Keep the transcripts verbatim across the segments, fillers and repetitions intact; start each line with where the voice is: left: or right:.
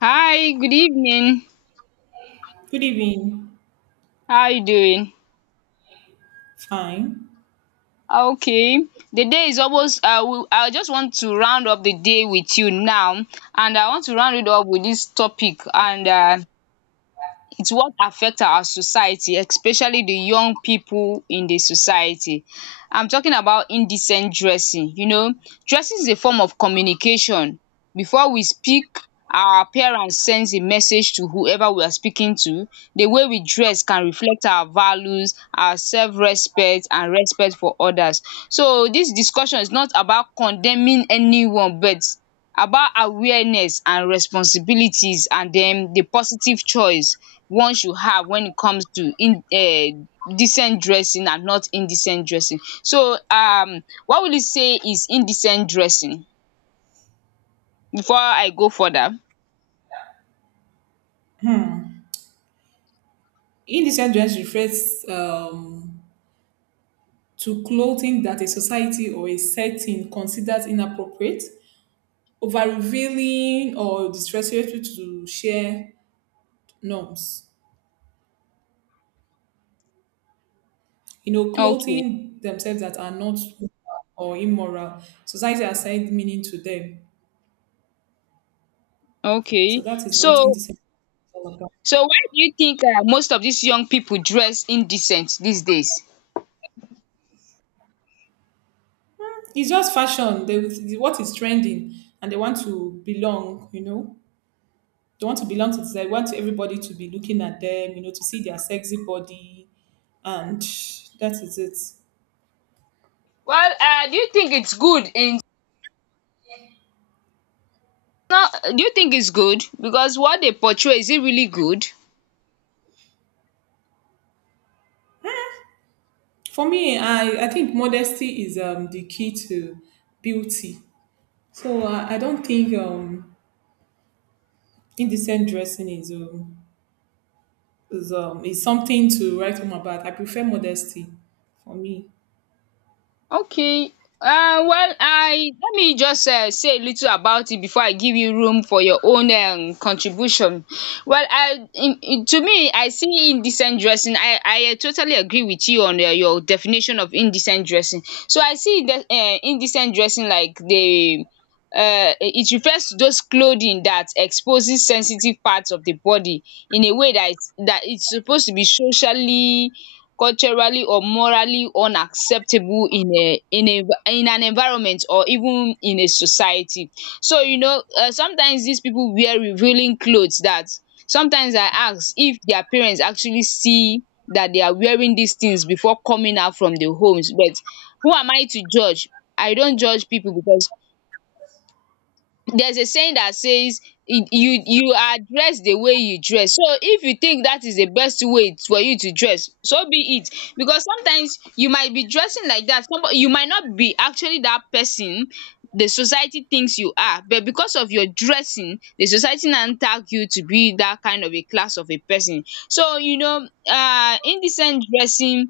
left: Hi, good evening.
right: Good evening.
left: How are you doing?
right: Fine.
left: Okay. The day is almost I will I just want to round up the day with you now, and I want to round it up with this topic. And uh it's what affect our society, especially the young people in the society. I'm talking about indecent dressing. You know, dressing is a form of communication. Before we speak, our appearance sends a message to whoever we are speaking to. The way we dress can reflect our values, our self-respect and respect for others. So dis discussion is not about condemning anyone, but about awareness and responsibilities, and um the positive choice one should have when it comes to in um decent dressing and not indecent dressing. So um what will you say is indecent dressing before I go further?
right: Hmm. Indecent dress refers um, to clothing that a society or a setting considers inappropriate, over revealing or disrespectful to share norms. You know,
left: Okay,
right: clothing themselves that are not or immoral. Society assigned meaning to them. So
left: okay.
right: that is what
left: so
right: indecent is all about.
left: so why do you think um most of these young people dress indecent these days?
right: It's just fashion. They, what is trending, and they want to belong. You know. They want to belong to society. They want everybody to be looking at them, you know, to see their sexy body, and that is it.
left: Well, um do you think it's good in no, do you think it's good, because what they portray, is it really good?
right: For me, I, I think modesty is um, the key to beauty. So I, I don't think um, indecent dressing is um, is um, is something to write home about. I prefer modesty for me.
left: Okay. Uh, well, I let me just uh, say a little about it before I give you room for your own um, contribution. Well, I in, in- to me, I see indecent dressing. I I uh, totally agree with you on uh, your definition of indecent dressing. So I see that uh, indecent dressing, like the uh, it refers to those clothing that exposes sensitive parts of the body, in a way that is- that it's supposed to be socially, culturally or morally unacceptable in a in a in an environment or even in a society. So you know, um sometimes dis people wear revealing clothes, that sometimes I ask if their parents actually see that they are wearing these things before coming out from the homes. But who am I to judge? I don't judge people, because there's a saying that says you you you are dressed the way you dress. So if you think that is the best way for you to dress, so be it. Because sometimes you might be dressing like that, somebody, you might not be actually that person the society thinks you are, but because of your dressing, the society now tag you to be that kind of a class of a person. So you know, um indecent dressing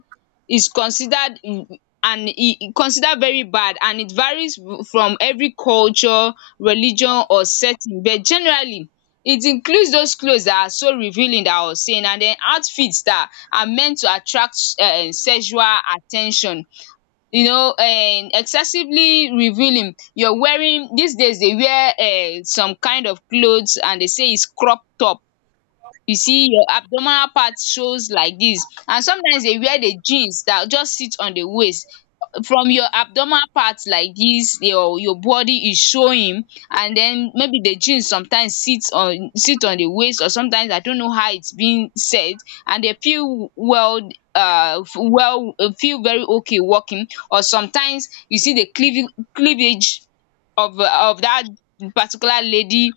left: is considered, mm, and e e considered very bad, and it varies w- from every culture, religion or setting, but generally it includes those clothes that are so revealing that or seen and den outfits that are meant to attract um sexual at ten tion. You know, um excessively revealing, you're wearing these days, dey wear um some kind of clothes, and dey say is crop top. You see your abdominal part shows like this, and sometimes they wear the jeans that just sit on the waist. From your abdominal part like this, your your body is showing. And then maybe the jeans sometimes sit on sit on the waist, or sometimes I don't know how it's being set, and they feel well, um well uh, feel very okay walking. Or sometimes you see the cleav- cleavage of uh, of that particular lady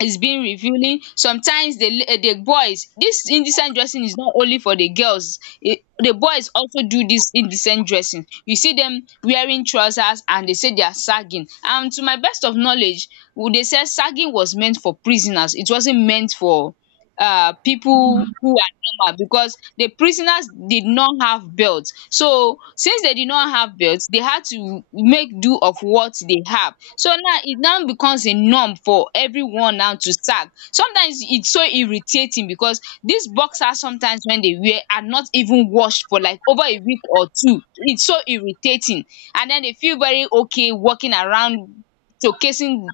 left: is being revealing. Sometimes the la- the boys, this indecent dressing is not only for the girls. It, the boys also do this indecent dressing. You see them wearing trousers and they say they are sagging. And to my best of knowledge, w- they said sagging was meant for prisoners, it wasn't meant for um pipu who are normal, because the prisoners did not have belt. So since they did not have belt, they had to make do of what they have. So now it now becomes a norm for everyone now to sack. Sometimes it's so irritating, because these boxers sometimes when they wear are not even washed for like over a week or two. It's so irritating, and then they feel very okay walking around, showcasing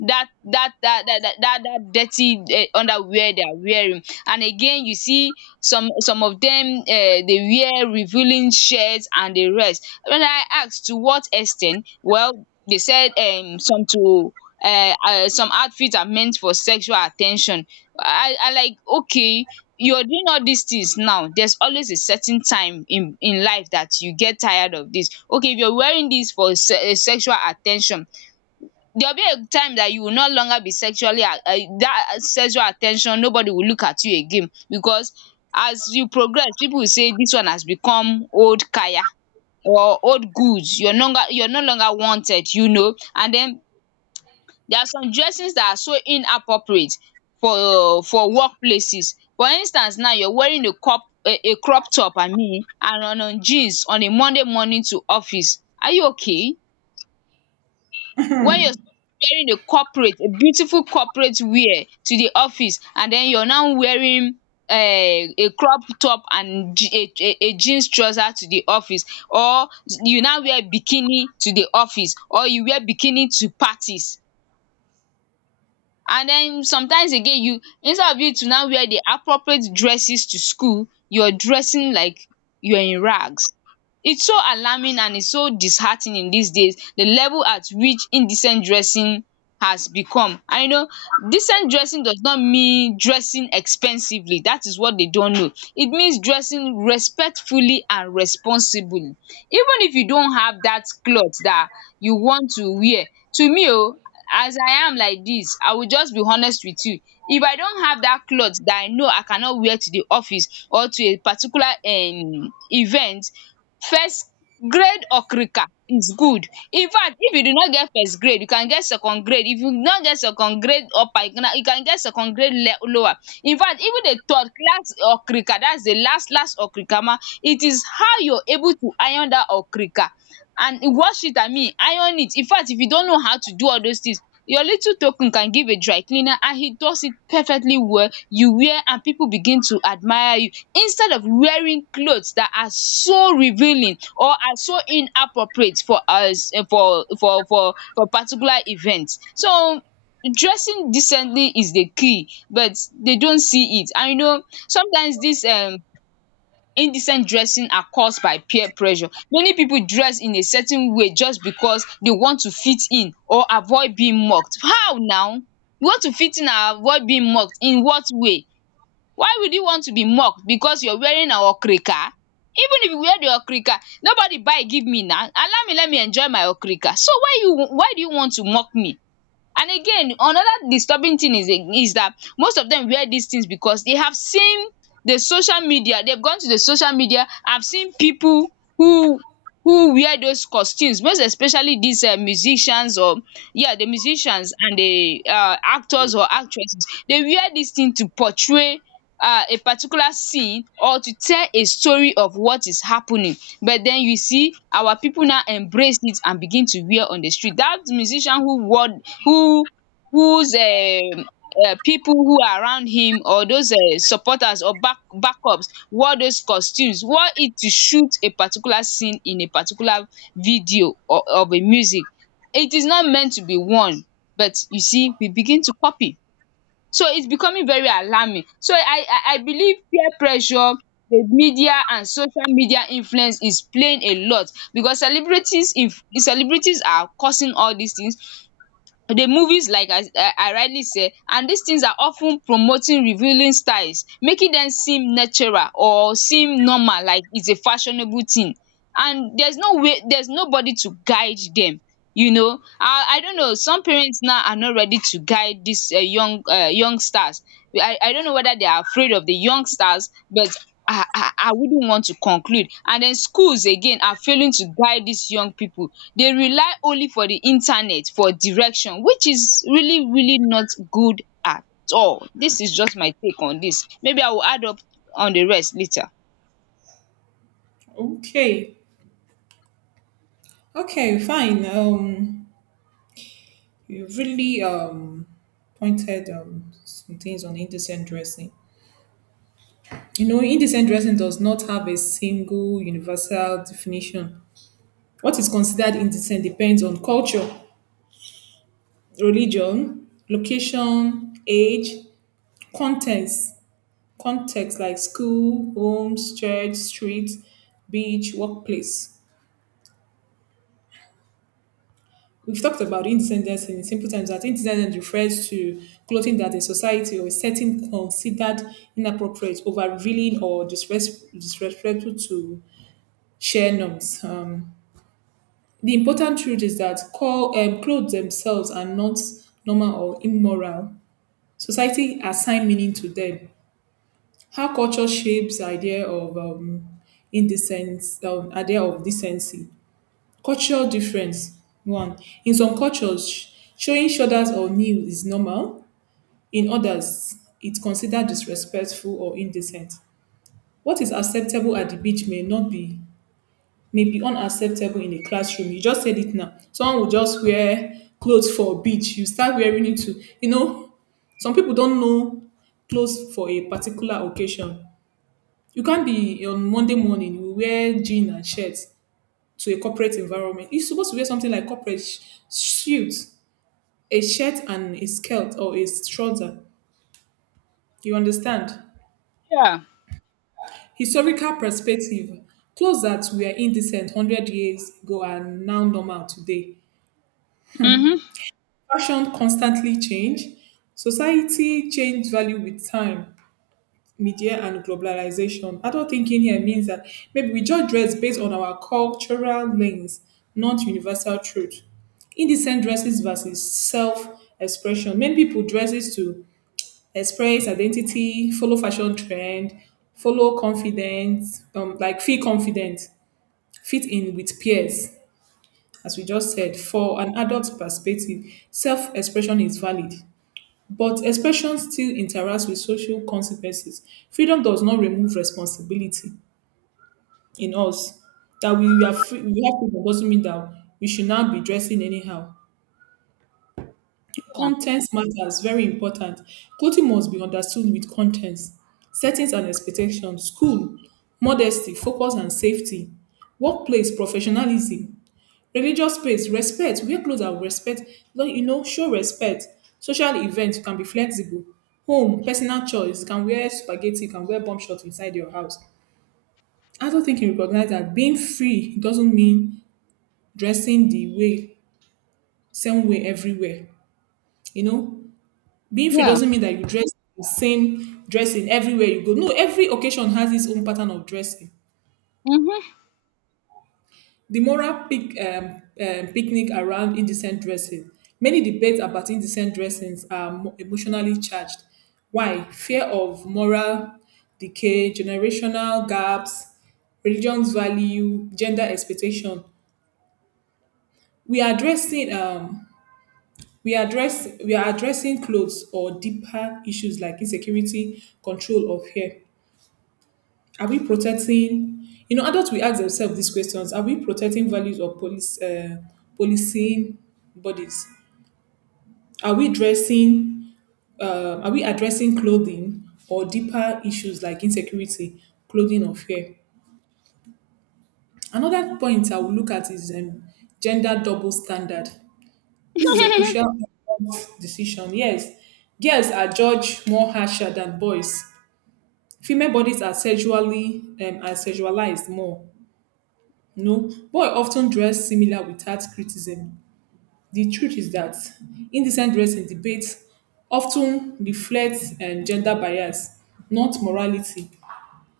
left: that that that that that that that dirty um underwear they are wearing. And again, you see some some of them um dey wear revealing shirts and the rest. When I asked to what extent, well, they said um some to uh uh some outfits are meant for sexual attention. I I like okay, you are doing all these things now, there's always a certain time in in life that you get tired of this. Okay, if you are wearing this for um sexual attention, there will be a time that you will no longer be sexually, um that uh, sexual attention, nobody will look at you again. Because as you progress, people will say this one has become old kaya, or old goods. you're no longer you're no longer wanted, you know. And then there are some dressings that are so inappropriate for for work places. For instance, now you're wearing a crop a a crop top, I mean, and on on jeans on a Monday morning to office. Are you okay, when you're supposed to be wearing a corporate, a beautiful corporate wear to the office, and then you're now wearing um a crop top and je- a a a jeans trouser to the office? Or you now wear bikini to the office, or you wear bikini to parties. And then sometimes again, you, instead of you to now wear the appropriate dresses to school, you're dressing like you're in rags. It's so alarming, and it's so disheartening these days, the level at which indecent dressing has become. And you know, decent dressing does not mean dressing expensively. That is what they don't know. It means dressing respectfully and responsibly, even if you don't have that cloth that you want to wear. To me o, as I am like this, I will just be honest with you. If I don't have that cloth that I know I cannot wear to the office or to a particular um event, first grade okrika is good. In fact, if you do not get first grade, you can get second grade. If you not get second grade upper, you can you can get second grade le- lower. In fact, even the third class okrika, that's the last last okrika ma, it is how you're able to iron dat okrika and wash it, I mean iron it. Infact, if you don't know how to do all those things, your little token can give a dry cleaner and he does it perfectly well. You wear and people begin to admire you, instead of wearing clothes that are so revealing or are so inappropriate for us, uh, for for for for particular event. So dressing decently is the key, but they don't see it. And you know, sometimes dis um indecent dressing are caused by peer pressure. Many people dress in a certain way just because they want to fit in or avoid being mocked. How now? You want to fit in and avoid being mocked in what way? Why would you want to be mocked because you're wearing an okrika? Even if you wear the okrika, nobody buy give me now. Allow me let me enjoy my okrika. So why you why do you want to mock me? And again, another disturbing thing is is that most of them wear these things because they have seen the social media. They've gone to the social media, I have seen people who who wear those costumes, most especially these um musicians, or yeah, the musicians and the um actors or actresses. They wear this thing to portray um a particular scene or to tell a story of what is happening, but then you see our people now embrace it and begin to wear on the street. That musician who wore, who whose um um pipu who are around him, or those um supporters or back backups, wore those costumes, wore it to shoot a particular scene in a particular video or of a music. It is not meant to be worn, but you see we begin to copy. So it's becoming very alarming. So I I I believe peer pressure, the media and social media influence is playing a lot. Because celebrities, if celebrities are causing all these things, the movies, like I I rightly said, and dis things are of ten promoting revealing styles, making dem seem natural or seem normal, like its a fashionable thing. And there's no way, there's nobody to guide dem, you know. And I don't know, some parents now are not ready to guide dis um young um youngsters. I I don't know whether they are afraid of the youngsters, but I I ah, we do want to conclude. And then schools again are failing to guide these young people. They rely only for the internet for direction, which is really really not good at all. This is just my take on this. Maybe I will add up on the rest later.
right: Okay, okay, fine. Um, you really um pointed um some things on indecent dressing. You know, indecent dressing does not have a single universal definition. What is considered indecent depends on culture, religion, location, age, contents, context like school, homes, church, street, beach, workplace. We've talked about indecent dressing in simple terms that indecent refers to clothing that a society or a setting considered inappropriate, over revealing or disres- disrespectful to share norms. Um, The important truth is that call, um clothes themselves are not normal or immoral. Society assign meaning to them. How culture shapes the idea of um indecent, um idea of decency, cultural difference. One, in some cultures, sh- showing shoulders or knees is normal. In others, it's considered disrespectful or indecent. What is acceptable at the beach may not be may be unacceptable in a classroom. You just said it now. Someone will just wear clothes for a beach. You start wearing it to, you know, some people don't know clothes for a particular occasion. You can't be on Monday morning, you wear jean and shirt to a corporate environment. You're supposed to wear something like corporate sh- suit, a shirt and a skirt or a trouser. You understand?
left: Yeah.
right: Historical perspective. Clothes that were indecent a hundred years ago are now normal today.
left: Mhm.
right: Fashion constantly change. Society change value with time, media and globalization. Adult thinking here means that maybe we judge dress based on our cultural lens, not universal truth. Indecent dresses versus self-expression. Many people dresses to express identity, follow fashion trend, follow confidence, um, like feel confident, fit in with peers. As we just said, for an adult perspective, self-expression is valid but expression still interacts with social consequences. Freedom does not remove responsibility in us. That we are free, we have freedom doesn't mean that we should not be dressing anyhow. Content matters, very important. Clothing must be understood with contents, settings and expectations: school, modesty, focus and safety; workplace, professionalism; religious space, respect, wear cloth and respect, like, you know show respect; social event, you can be flexible; home, personal choice, you can wear spaghetti, you can wear bomb shorts inside your house. I don't think you recognize that being free doesn't mean dressing the way same way everywhere. You know, being free
left: Yeah.
right: doesn't mean that you dress the same dressing everywhere you go. No, every occasion has its own pattern of dressing.
left: Mhm.
right: The moral pic, um, um, picnic around indecent dressing. Many debates about indecent dressings are mo- emotionally charged. Why? Fear of moral decay, generational gaps, religion's value, gender expectation. We are addressing um, we are address, we are addressing clothes or deeper issues like insecurity, control, or fear. Are we protecting? You know, adults will ask themselves these questions: Are we protecting values or police uh, policing bodies? Are we dressing? Uh, are we addressing clothing or deeper issues like insecurity, clothing, or fear? Another point I will look at is um, gender double standard. This is a crucial decision. Yes, girls are judged more harsher than boys. Female bodies are sexually um, are sexualized more. No, boy, often dress similar without criticism. The truth is that indecent dress dressing debates often reflects um, gender bias, not morality.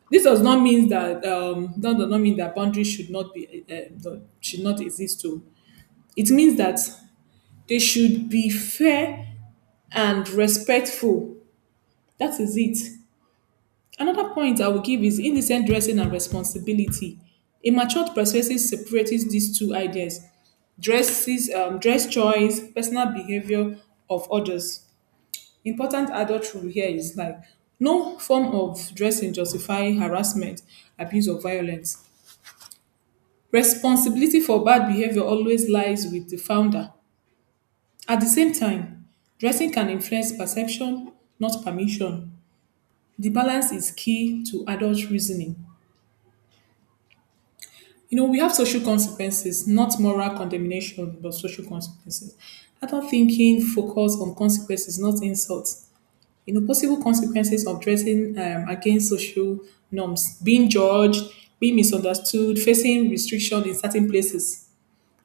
right: This does not mean that um, that does not mean that boundaries should not be uh, uh, should not exist. Too. It means that they should be fair and respectful. That is it. Another point I will give is indecent dressing and responsibility. A matured perspective separates these two ideas: dresses, um, dress choice, personal behavior of others. Important adult rule here is like no form of dressing justify harassment, abuse, or violence. Responsibility for bad behavior always lies with the founder. At the same time, dressing can influence perception, not permission. The balance is key to adult reasoning. You know, we have social consequences, not moral condemnation, but social consequences. Adult thinking focus on consequences, not insults. You know, possible consequences of dressing um, against social norms: being judged, being misunderstood, facing restriction in certain places.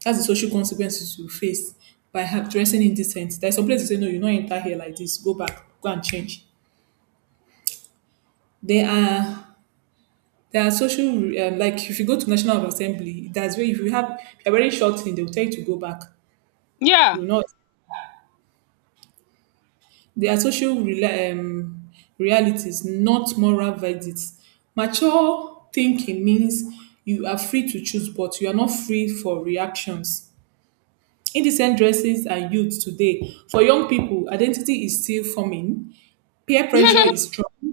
right: That's the social consequences you face by have dressing indecent. There's some places you say, no, you don't enter here like this. Go back, go and change. There are there are social, um, like if you go to National Assembly, that's where if you have if you're wearing short thing, they'll tell you to go back. You
left: Yeah,
right: will not. They are social rela- um, realities, not moral verdicts. Mature thinking means you are free to choose, but you are not free for reactions. Indecent dresses are youth today. For young people, identity is still forming. Peer pressure is strong.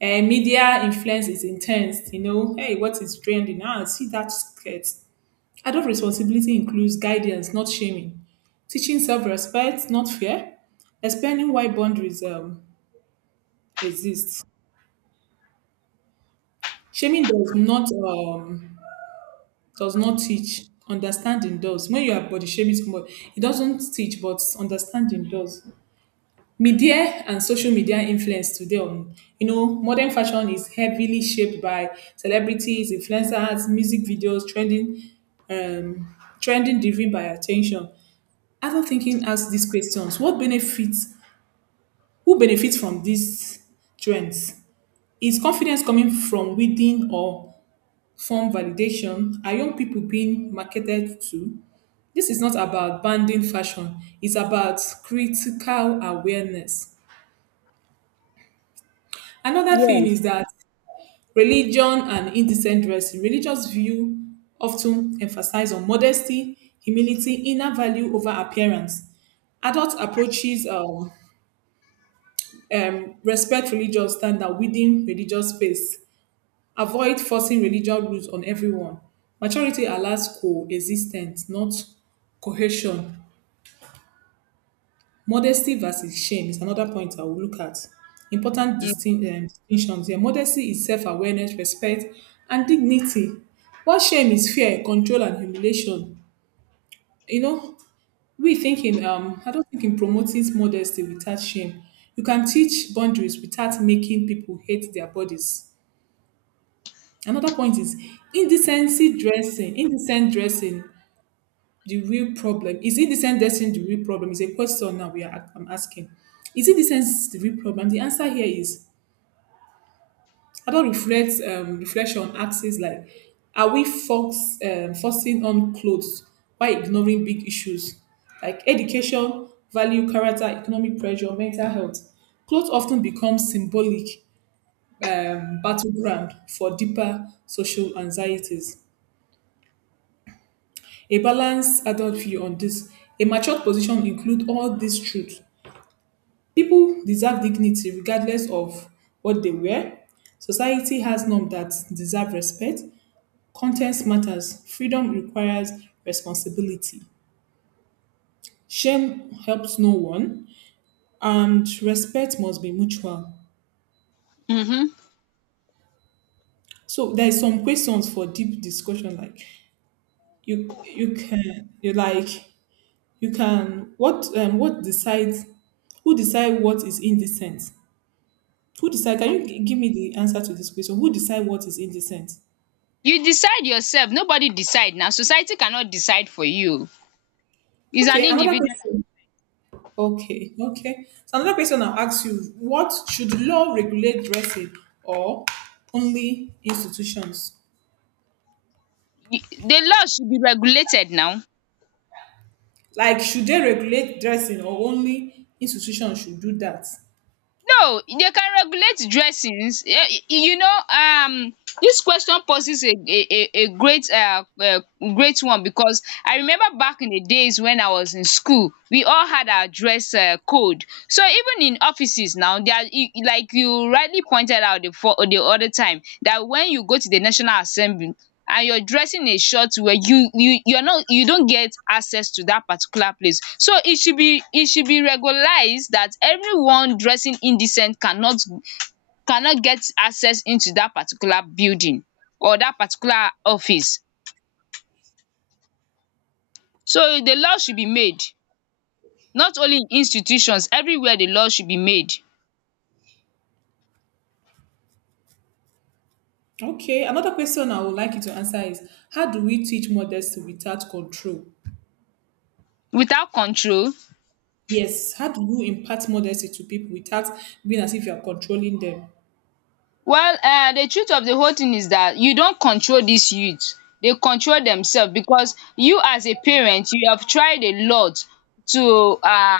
right: And media influence is intense. You know, hey, what is trending? Ah, see that skirt. Adult responsibility includes guidance, not shaming. Teaching self-respect, not fear. Explaining why boundaries um, exists. Shaming does not um, does not teach. Understanding does. When you are body shaming somebody, it doesn't teach, but understanding does. Media and social media influence today on you know modern fashion is heavily shaped by celebrities, influencers, music videos, trending um, trending driven by attention. After thinking, ask these questions: What benefits? Who benefits from these trends? Is confidence coming from within or form validation? Are young people being marketed to? This is not about banning fashion, it's about critical awareness. Another thing
left: yeah.
right: is that religion and indecent dressing. Religious view often emphasize on modesty, humility, inner value over appearance. Adult approaches um, um, respect religious standard within religious space. Avoid forcing religious rules on everyone. Maturity allows coexistence, not coercion. Modesty versus shame is another point I will look at. Important distin- um, distinctions here. Modesty is self awareness, respect, and dignity. While shame is fear, control, and humiliation. You know, we think in, um, I don't think in promoting modesty without shame. You can teach boundaries without making people hate their bodies. Another point is indecency dressing. Indecent dressing the real problem? Is it decency the real problem? Is a question now we are I'm asking. Is it decency the real problem? The answer here is adult reflect um, reflection axis like are we force, um, forcing on clothes while ignoring big issues like education, value, character, economic pressure, mental health? Clothes often become symbolic um, battleground for deeper social anxieties. A balanced adult view on this, a matured position include all these truths. People deserve dignity regardless of what they wear. Society has norms that deserve respect. Content matters. Freedom requires responsibility. Shame helps no one, and respect must be mutual.
left: Mhm.
right: So there is some questions for deep discussion. Like you, you can, you like, you can. What, um, what decides? Who decide what is indecent? Who decide? Can you g- give me the answer to this question? Who decide what is indecent?
left: You decide yourself, nobody decide now. Society cannot decide for you. It's an
right: Okay, another
left: individual.
right: question. Okay, okay. So another question I'll ask you, what should law regulate dressing or only institutions?
left: The law should be regulated now.
right: Like should they regulate dressing or only institutions should do that?
left: No, they can regulate dressings. um You know, um this question poses a a a a great uh uh great one because I remember back in the days when I was in school, we all had our dress um code. So even in offices now, they are y- like you rightly pointed out the for the other time that when you go to the National Assembly and you're dressing a short wear, you you you're not you don't get access to that particular place, so it should be it should be regularized that everyone dressing indecent cannot cannot get access into that particular building or that particular office. So the law should be made, not only in institutions, everywhere the law should be made.
right: Okay, another question I would like you to answer is how do we teach modesty without control?
left: Without control.
right: Yes, how do you impart modesty to people without being as if you are controlling them?
left: Well, um the truth of the whole thing is that you don't control these youths; they control themselves because you, as a parent, you have tried a lot to um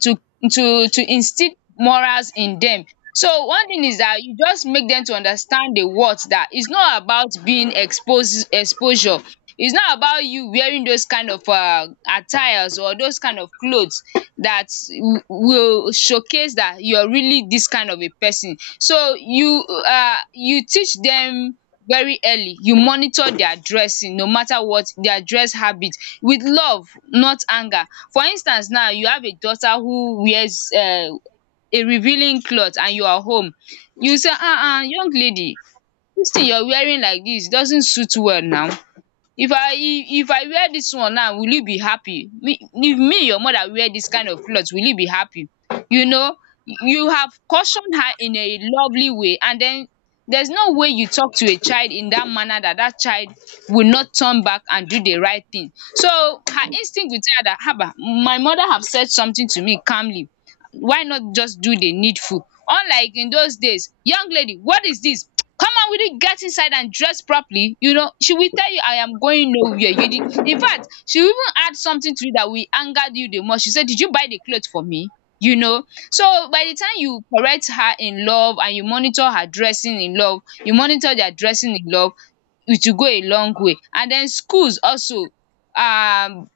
left: to to to instill morals in dem. So one thing is dat you just make dem to understand the worth, dat is not about being expose exposure. It's not about you wearing those kind of um attires or those kind of cloths dat will showcase dat you're really dis kind of a person. So you um you teach dem very early, you monitor their dressing no matter what their dress habit, with love, not anger. For instance, now you have a daughter who wears um a revealing cloth and you are home, you say, um young lady, dis thing you are wearing like dis doesn't suit well now. If I if I wear dis one now, will you be happy? Me, if me your mother wear dis kind of cloth, will you be happy? You know, you have cautioned her in a lovely way, and then there's no way you talk to a child in that manner that that child will not turn back and do the right thing. So her instinct will tell her dat haba, my mother have said something to me calmly, why not just do the needful? Unlike in those days, young lady, what is this? Come on, we it get inside and dress properly. You know, she will tell you, I am going nowhere. You did, in fact, she will even add something to it that will anger you the most. She said, did you buy the clothes for me? You know, so by the time you correct her in love and you monitor her dressing in love, you monitor their dressing in love, it will go a long way. And then schools also, um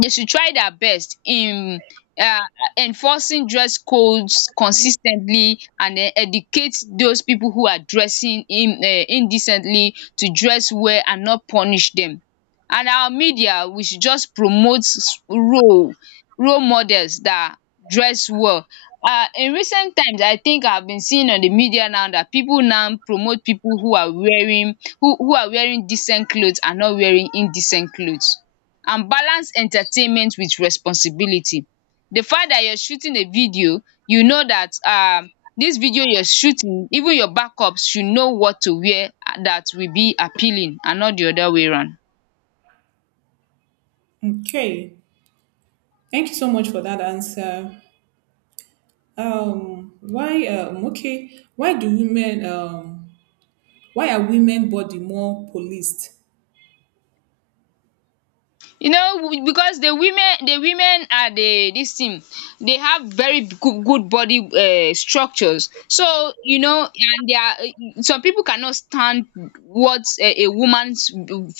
left: they should try their best in um enforcing dress codes consis ten tly, and then educate those people who are dressing in um indecently to dress well and not punish them. And our media, we should just promote s- role role models that dress well. um in recent times, I think I've been seeing on the media now that people now promote people who are wearing who who are wearing decent clothes and not wearing indecent clothes, and balance entertainment with responsibility. The fact that you're shooting a video, you know that um dis video you're shooting, even your backups should know what to wear, uh, that will be appealing and not the other way round.
right: Okay. Thank you so much for that answer. Um, why? Um, okay. Why do women? Um, why are women body more policed?
left: You know, because the women the women are the dis thing, they have very good good body um structures. So you know, and they are eh, some pipu cannot stand what a a woman's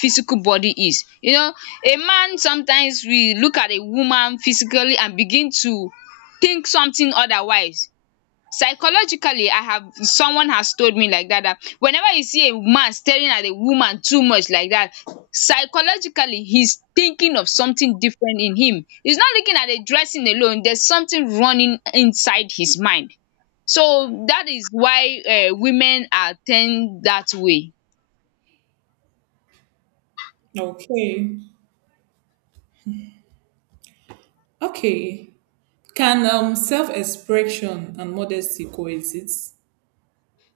left: physical body is. You know, a man sometimes will look at a woman physically and begin to think something otherwise. Psychologically, I have someone has told me like that, that whenever you see a man staring at a woman too much like that, psychologically he's thinking of something different in him, he's not looking at the dressing alone, there's something running inside his mind. So that is why, uh, women are tend that way.
right: Okay. Okay. Can um self-expression and modesty coexist?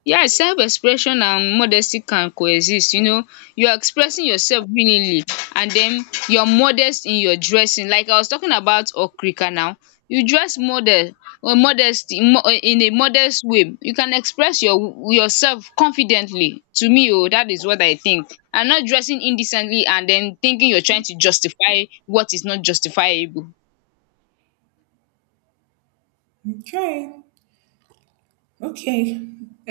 left: Yes, self-expression and modesty can coexist. You know, you are expressing yourself willingly, and then you're modest in your dressing. Like I was talking about okrika now, you dress model or modesty mo- uh, in a modest way. You can express your yourself confidently. To me oh, that is what I think. And not dressing indecently and then thinking you're trying to justify what is not justifiable.
right: Okay. Okay.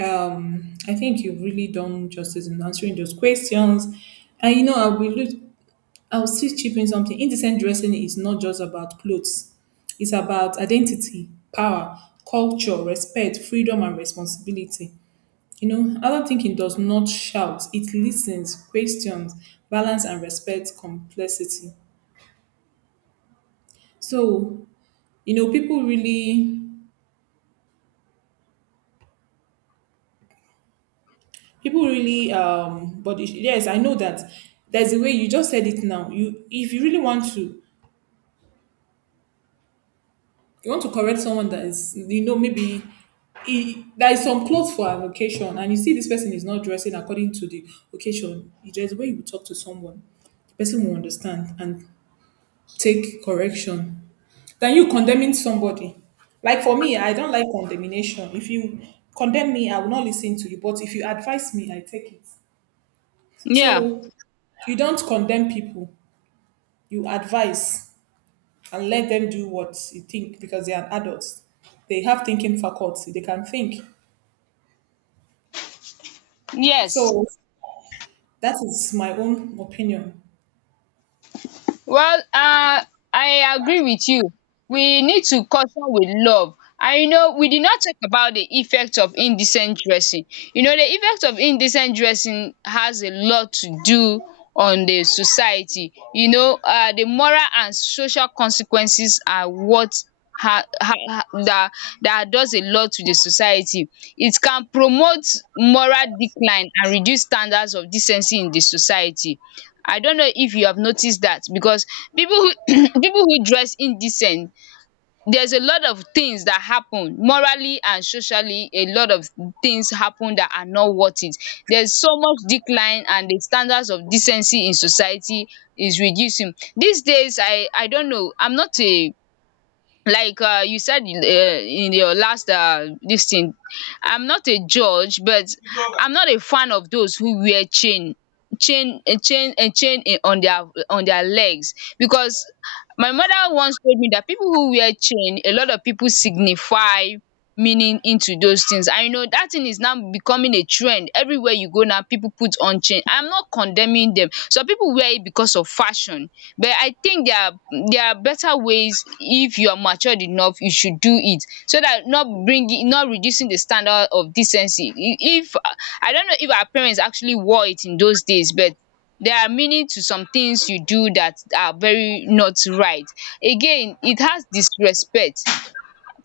right: Um, I think you've really done justice in answering those questions. And you know, I will look, I'll still chip in something. Indecent dressing is not just about clothes. It's about identity, power, culture, respect, freedom, and responsibility. You know, adult thinking does not shout, it listens, questions, balance and respects complexity. So, you know, people really people really um but it- yes, I know that there's a way you just said it now. You If you really want to you want to correct someone that is, you know maybe he, there is some clothes for an occasion and you see this person is not dressing according to the occasion. There's a way you talk to someone. The person will understand and take correction than you condemning somebody. Like for me, I don't like condemnation. If you condemn me, I will not listen to you. But if you advise me, I take it.
left: Yeah.
right: So you don't condemn people, you advise and let them do what you think because they are adults. They have thinking faculty, they can think.
left: Yes.
right: So that is my own opinion.
left: Well, um I agree with you. We need to caution with love. And you know, we did not talk about the effect of indecent dressing. You know, the effect of indecent dressing has a lot to do on the society. You know, um the moral and social consequences are what ha ha ha that that does a lot to the society. It can promote moral decline and reduce standards of decency in the society. I don't know if you have noticed that, because people who people who dress indecent, there's a lot of things that happen morally and socially, a lot of things happen that are not worth it. There's so much decline, and the standards of decency in society is reducing. These days, I I don't know, I'm not a, like, uh, you said in, uh, in your last uh, this thing, I'm not a judge, but I'm not a fan of those who wear chain, chain a chain a chain in- on their on their legs, because my mother once told me that people who wear chain, a lot of people signify meaning into those things. I know that thing is now becoming a trend, everywhere you go now people put on chain. I'm not condemning them, some people wear it because of fashion, but I think there are there are better ways. If you are matured enough, you should do it, so that not bringing not reducing the standard of decency. If I don't know if our parents actually wore it in those days, but there are meaning to some things you do that are very not right. Again, it has disrespect,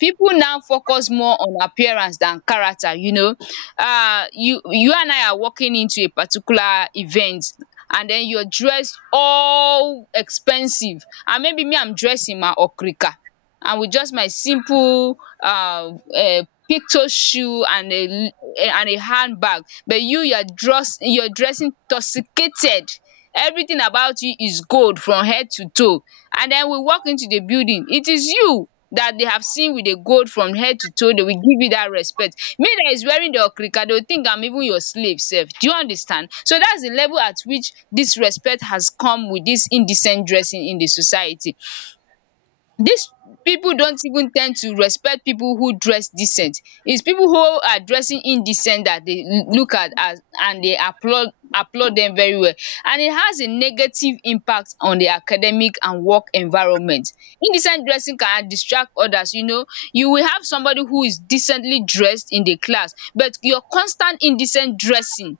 left: people now focus more on appearance than character you know um you you and I are walking into a particular event, and den you're dressed all expensive, and maybe me, I'm dressed in my okrika and with just my simple um picto shoe and a and a handbag, but you you're dressed you're dressing toxicated, everything about you is gold from head to toe, and then we walk into the building, it is you that they have seen with the gold from head to toe, they will give you that respect. Me, that is wearing the okrika, they will think I'm even your slave, self. Do you understand? So that's the level at which this respect has come with this indecent dressing in the society. Dis pipu don't even ten d to respect pipu who dress decent. It's pipu who are dressing indecent that they look at as, and they applaud applaud dem very well. And it has a negative impact on the academic and work environment. Indecent dressing can distract others you know. You will have somebody who is decently dressed in the class, but your constant indecent dressing,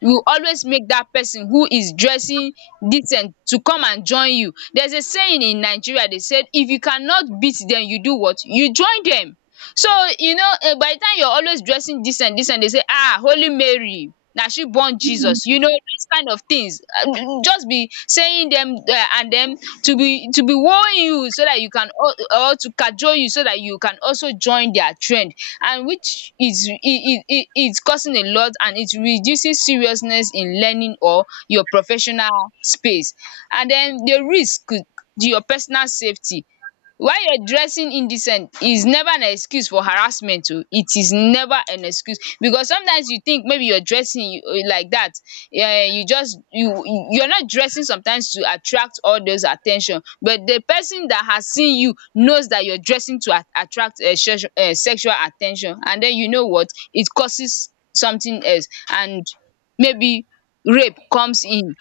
left: you always make that person who is dressing decent to come and join you. There's a saying in Nigeria, they said, if you cannot beat them, you do what, you join them. So you know, um by the time you're always dressing decent decent, they say, ah, holy Mary, na she born Jesus, you know, this kind of things. Uh, just be saying them, um and then to be to be warn you so that you can al- or to cajole you, so that you can also join their trend, and which is is causing a lot, and it reducing seriousness in learning or your professional space. And den the risk to your personal safety. Why you're dressing indecent is never an excuse for harassment oh. It is never an excuse, because sometimes you think maybe you're dressing, you- like dat. Yeah, yeah, you just you you're not dressing sometimes to attract all those attention, but the person that has seen you knows that you're dressing to at- attract um sexual attention, and then, you know what, it causes something else, and maybe rape comes in,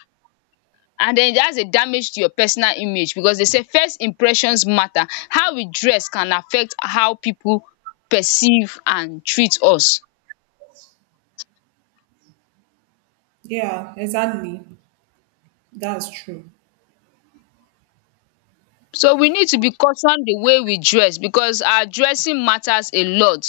left: and then that's a damage to your personal image, because they say first impressions matter, how we dress can affect how people perceive and treat us.
right: Yeah, exactly. That's true.
left: So we need to be cautious the way we dress, because our dressing matters a lot.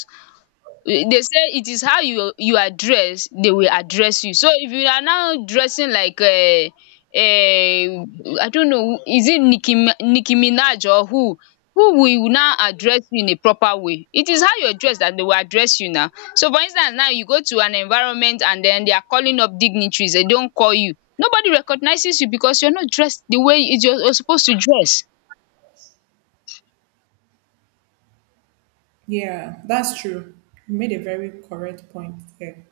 left: Eh, They say it is how you you are dressed they will address you. So if you are now dressing like, um um I don't know, is it Nicki Mi- Nicki Minaj or who who will now address you in a proper way. It is how you are dressed that they will address you now. So for instance, now you go to an environment and then they are calling up dignitaries, they don't call you. Nobody recognizes you because you are not dressed the way you are supposed to dress.
right: Yeah, that's true. You made a very correct point there.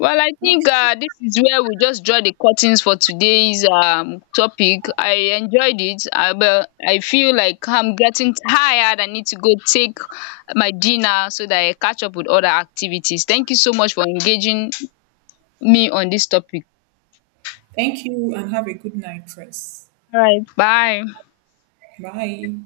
left: Well, I think,
right: Okay.
left: um dis is where we just draw the curtains for today's um topic. I enjoyed it, um but I feel like I'm getting tired. I need to go take my dinner so that I catch up with other activities. Thank you so much for engaging me on this topic.
right: Thank you and have a good night, Chris.
left: Bye.
right: Bye.